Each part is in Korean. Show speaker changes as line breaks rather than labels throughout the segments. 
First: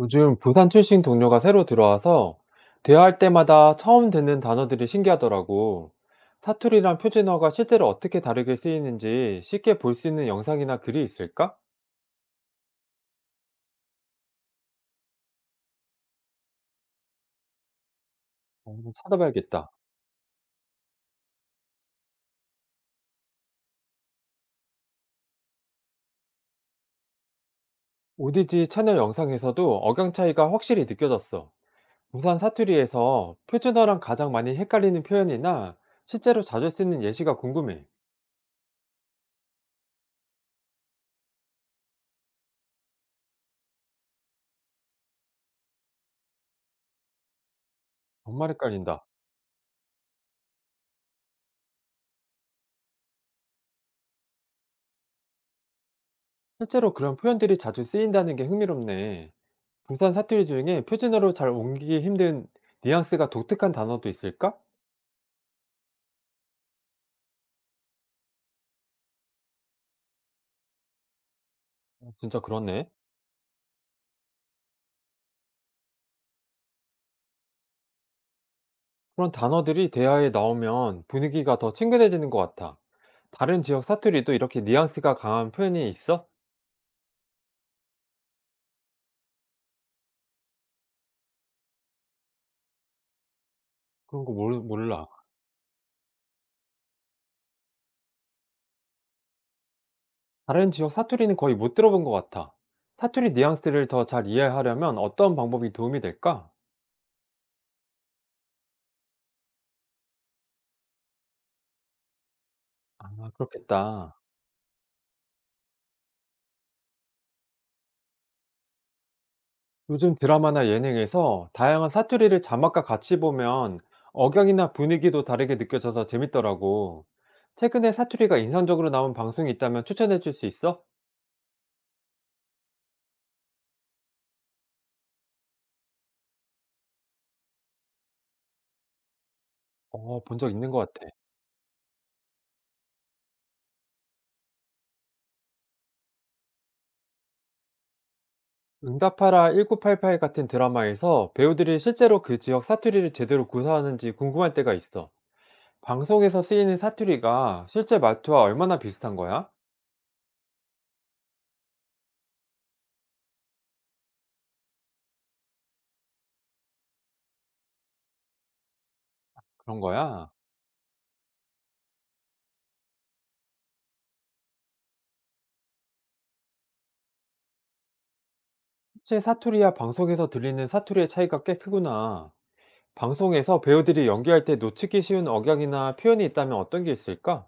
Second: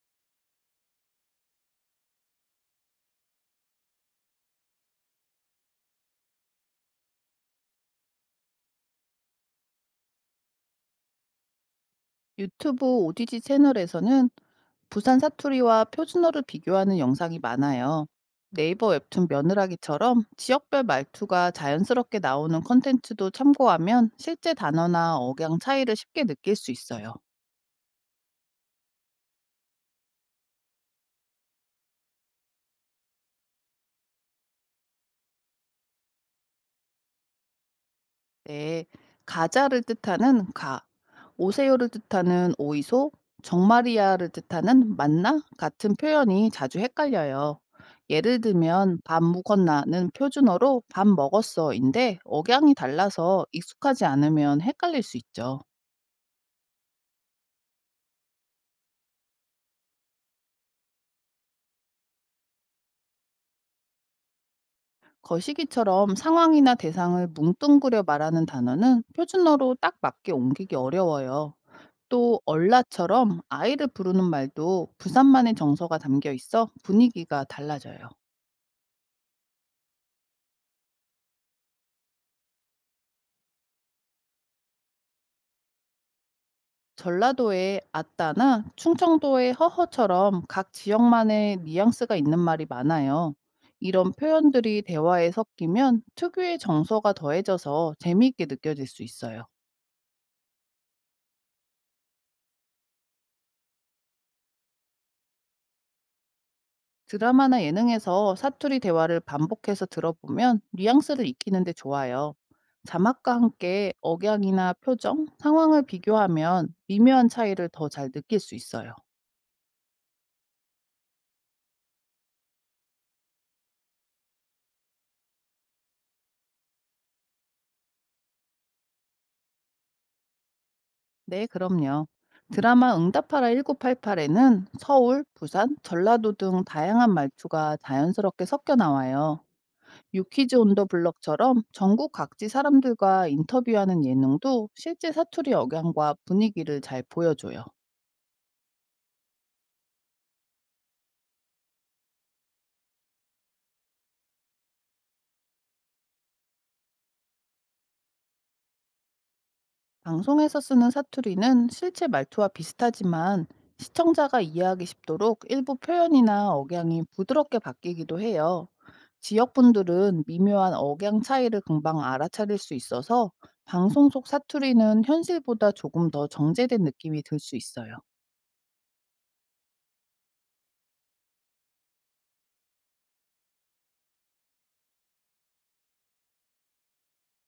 요즘 부산 출신 동료가 새로 들어와서 대화할 때마다 처음 듣는 단어들이 신기하더라고. 사투리랑 표준어가 실제로 어떻게 다르게 쓰이는지 쉽게 볼 수 있는 영상이나 글이 있을까?
유튜브 오디지 채널에서는 부산 사투리와 표준어를 비교하는 영상이 많아요.
어,
네이버
한번
웹툰
찾아봐야겠다.
며느라기처럼 지역별 말투가 자연스럽게 나오는 컨텐츠도 참고하면 실제 단어나 억양 차이를 쉽게 느낄 수 있어요.
오디지 채널 영상에서도 억양 차이가 확실히 느껴졌어. 부산 사투리에서 표준어랑 가장 많이 헷갈리는 표현이나 실제로 자주 쓰는 예시가 궁금해.
네, 가자를 뜻하는 가, 오세요를 뜻하는 오이소, 정마리야를 뜻하는 맞나 같은 표현이 자주 헷갈려요. 예를
정말
들면
헷갈린다.
밥 먹었나는 표준어로 밥 먹었어인데 억양이 달라서 익숙하지 않으면 헷갈릴 수 있죠.
실제로 그런 표현들이 자주 쓰인다는 게 흥미롭네. 부산 사투리 중에 표준어로 잘 옮기기 힘든 뉘앙스가 독특한 단어도 있을까?
거시기처럼 상황이나 대상을 뭉뚱그려 말하는 단어는 표준어로 딱 맞게 옮기기 어려워요.
어,
또
진짜 그렇네.
얼라처럼 아이를 부르는 말도 부산만의 정서가 담겨 있어 분위기가 달라져요.
그런 단어들이 대화에 나오면 분위기가 더 친근해지는 것 같아. 다른 지역 사투리도 이렇게 뉘앙스가 강한 표현이 있어?
전라도의 아따나 충청도의 허허처럼 각 지역만의 뉘앙스가 있는 말이 많아요. 이런 표현들이
몰라.
대화에 섞이면 특유의 정서가 더해져서 재미있게 느껴질 수 있어요.
다른 지역 사투리는 거의 못 들어본 것 같아. 사투리 뉘앙스를 더 잘 이해하려면 어떤 방법이 도움이 될까?
드라마나 예능에서 사투리 대화를 반복해서 들어보면 뉘앙스를 익히는데 좋아요.
아,
자막과 함께
그렇겠다.
억양이나 표정, 상황을 비교하면 미묘한 차이를 더 잘 느낄 수 있어요.
요즘 드라마나 예능에서 다양한 사투리를 자막과 같이 보면 억양이나 분위기도 다르게 느껴져서 재밌더라고. 최근에 사투리가 인상적으로 나온 방송이 있다면 추천해 줄 수 있어?
네, 그럼요. 드라마 응답하라 1988에는 서울, 부산, 전라도 등 다양한 말투가 자연스럽게 섞여 나와요.
어, 본 적
유퀴즈
있는
온더
것 같아.
블럭처럼 전국 각지 사람들과 인터뷰하는 예능도 실제 사투리 억양과 분위기를 잘 보여줘요.
응답하라 1988 같은 드라마에서 배우들이 실제로 그 지역 사투리를 제대로 구사하는지 궁금할 때가 있어. 방송에서 쓰이는 사투리가 실제 말투와 얼마나 비슷한 거야?
방송에서 쓰는 사투리는 실제 말투와 비슷하지만 시청자가 이해하기 쉽도록 일부 표현이나 억양이 부드럽게 바뀌기도 해요.
그런
지역분들은
거야?
미묘한 억양 차이를 금방 알아차릴 수 있어서 방송 속 사투리는 현실보다 조금 더 정제된 느낌이 들 수 있어요.
실제 사투리와 방송에서 들리는 사투리의 차이가 꽤 크구나. 방송에서 배우들이 연기할 때 놓치기 쉬운 억양이나 표현이 있다면 어떤 게 있을까?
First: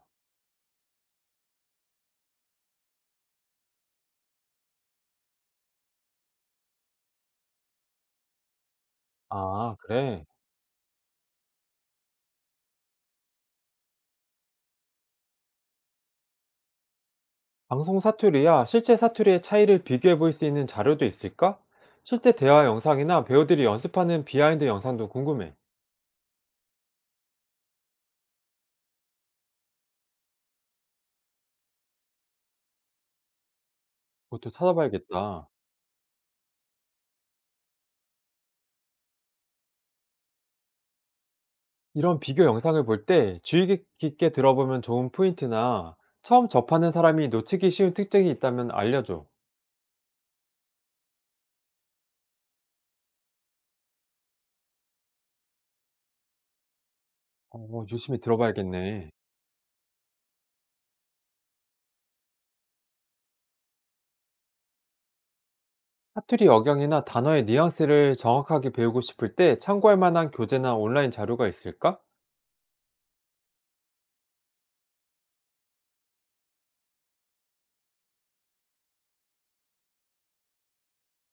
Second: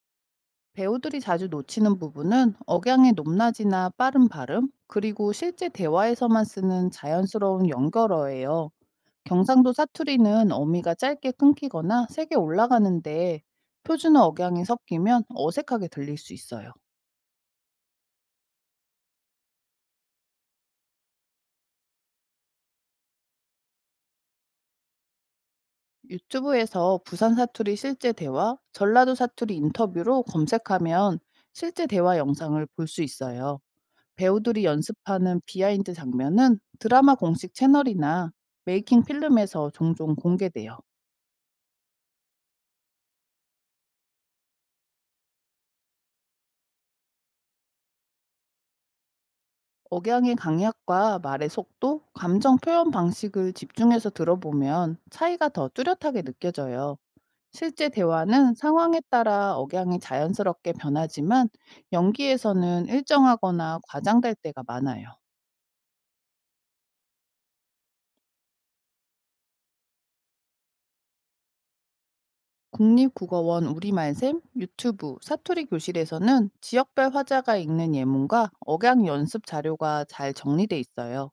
배우들이 자주 놓치는 부분은 억양의 높낮이나 빠른 발음, 그리고 실제 대화에서만 쓰는 자연스러운 연결어예요. 경상도
아, 그래.
사투리는 어미가 짧게 끊기거나 세게 올라가는데 표준어 억양이 섞이면 어색하게 들릴 수 있어요.
방송 사투리야 실제 사투리의 차이를 비교해 볼 수 있는 자료도 있을까? 실제 대화 영상이나 배우들이 연습하는 비하인드 영상도 궁금해.
유튜브에서 부산 사투리 실제 대화, 전라도 사투리 인터뷰로 검색하면 실제 대화 영상을 볼 수 있어요.
그것도
배우들이 연습하는
찾아봐야겠다.
비하인드 장면은 드라마 공식 채널이나 메이킹 필름에서 종종 공개돼요.
이런 비교 영상을 볼 때 깊게 들어보면 좋은 포인트나 처음 접하는 사람이 놓치기 쉬운 특징이 있다면 알려줘.
억양의 강약과 말의 속도, 감정 표현 방식을 집중해서 들어보면 차이가 더 뚜렷하게 느껴져요.
어,
실제
유심히
대화는 상황에
들어봐야겠네.
따라 억양이 자연스럽게 변하지만 연기에서는 일정하거나 과장될 때가 많아요.
사투리 억양이나 단어의 뉘앙스를 정확하게 배우고 싶을 때 참고할 만한 교재나 온라인 자료가 있을까?
국립국어원 우리말샘, 유튜브, 사투리 교실에서는 지역별 화자가 읽는 예문과 억양 연습 자료가 잘 정리돼 있어요.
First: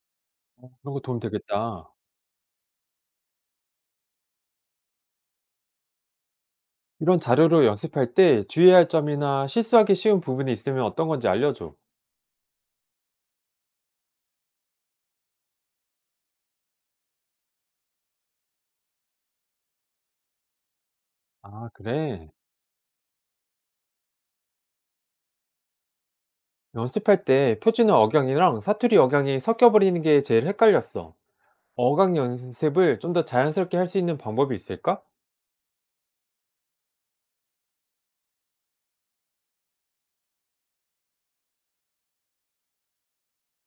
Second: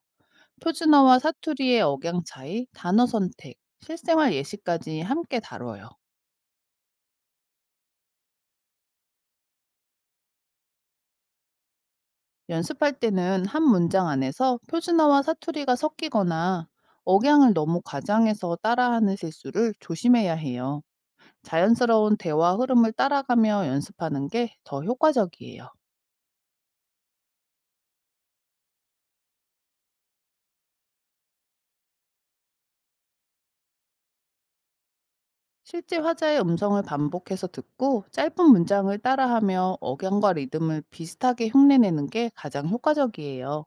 그런 거
표준어와
도움
사투리의
되겠다.
억양 차이, 단어 선택, 실생활 예시까지 함께 다뤄요.
이런 자료로 연습할 때 주의해야 할 점이나 실수하기 쉬운 부분이 있으면 어떤 건지 알려줘.
연습할 때는 한 문장 안에서 표준어와 사투리가 섞이거나 억양을 너무 과장해서 따라하는 실수를 조심해야 해요.
아,
자연스러운
그래.
대화 흐름을 따라가며 연습하는 게 더 효과적이에요.
연습할 때 표준어 억양이랑 사투리 억양이 섞여버리는 게 제일 헷갈렸어. 어강 연습을 좀 더 자연스럽게 할 수 있는 방법이 있을까?
실제 화자의 음성을 반복해서 듣고 짧은 문장을 따라하며 억양과 리듬을 비슷하게 흉내내는 게 가장 효과적이에요.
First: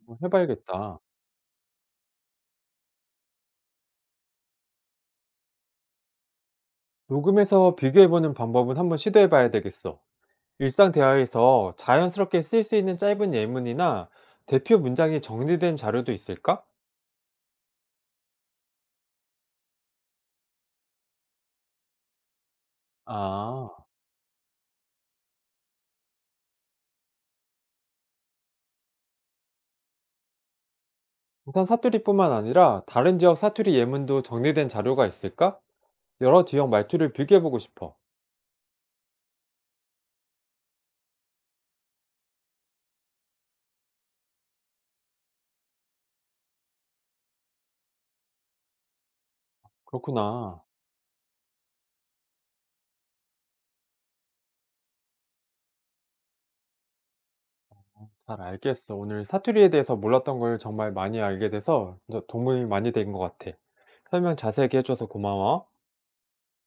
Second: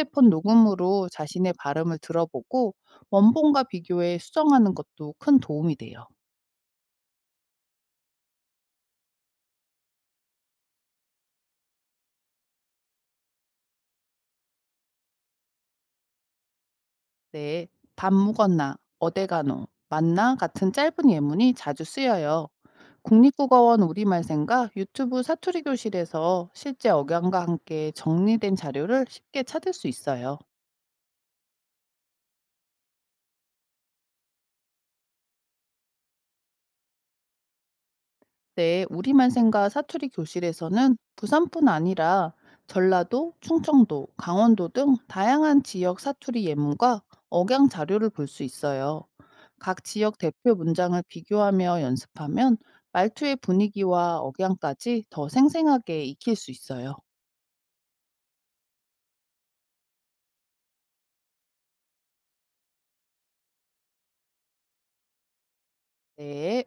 한번 해봐야겠다.
녹음으로 자신의 발음을 들어보고 원본과 비교해 수정하는 것도 큰 도움이 돼요.
녹음해서 비교해보는 방법은 한번 시도해봐야 되겠어. 일상 대화에서 자연스럽게 쓸 수 있는 짧은 예문이나 대표 문장이 정리된 자료도 있을까?
네, 밥 먹었나, 어디 가노, 맞나 같은 짧은 예문이 자주 쓰여요.
아,
국립국어원 우리말생과 유튜브 사투리 교실에서 실제 억양과 함께 정리된 자료를 쉽게 찾을 수 있어요.
부산 사투리뿐만 아니라 다른 지역 사투리 예문도 정리된 자료가 있을까? 여러 지역 말투를 비교해보고 싶어.
네, 우리말생과 사투리 교실에서는 부산뿐 아니라 전라도, 충청도, 강원도 등 다양한 지역 사투리 예문과 억양 자료를 볼 수 있어요. 각 지역 대표
그렇구나.
문장을 비교하며 연습하면 말투의 분위기와 억양까지 더 생생하게 익힐 수 있어요.
잘 알겠어. 오늘 사투리에 대해서 몰랐던 걸 정말 많이 알게 돼서 도움이 많이 된 것 같아. 설명 자세하게 해줘서 고마워.
네.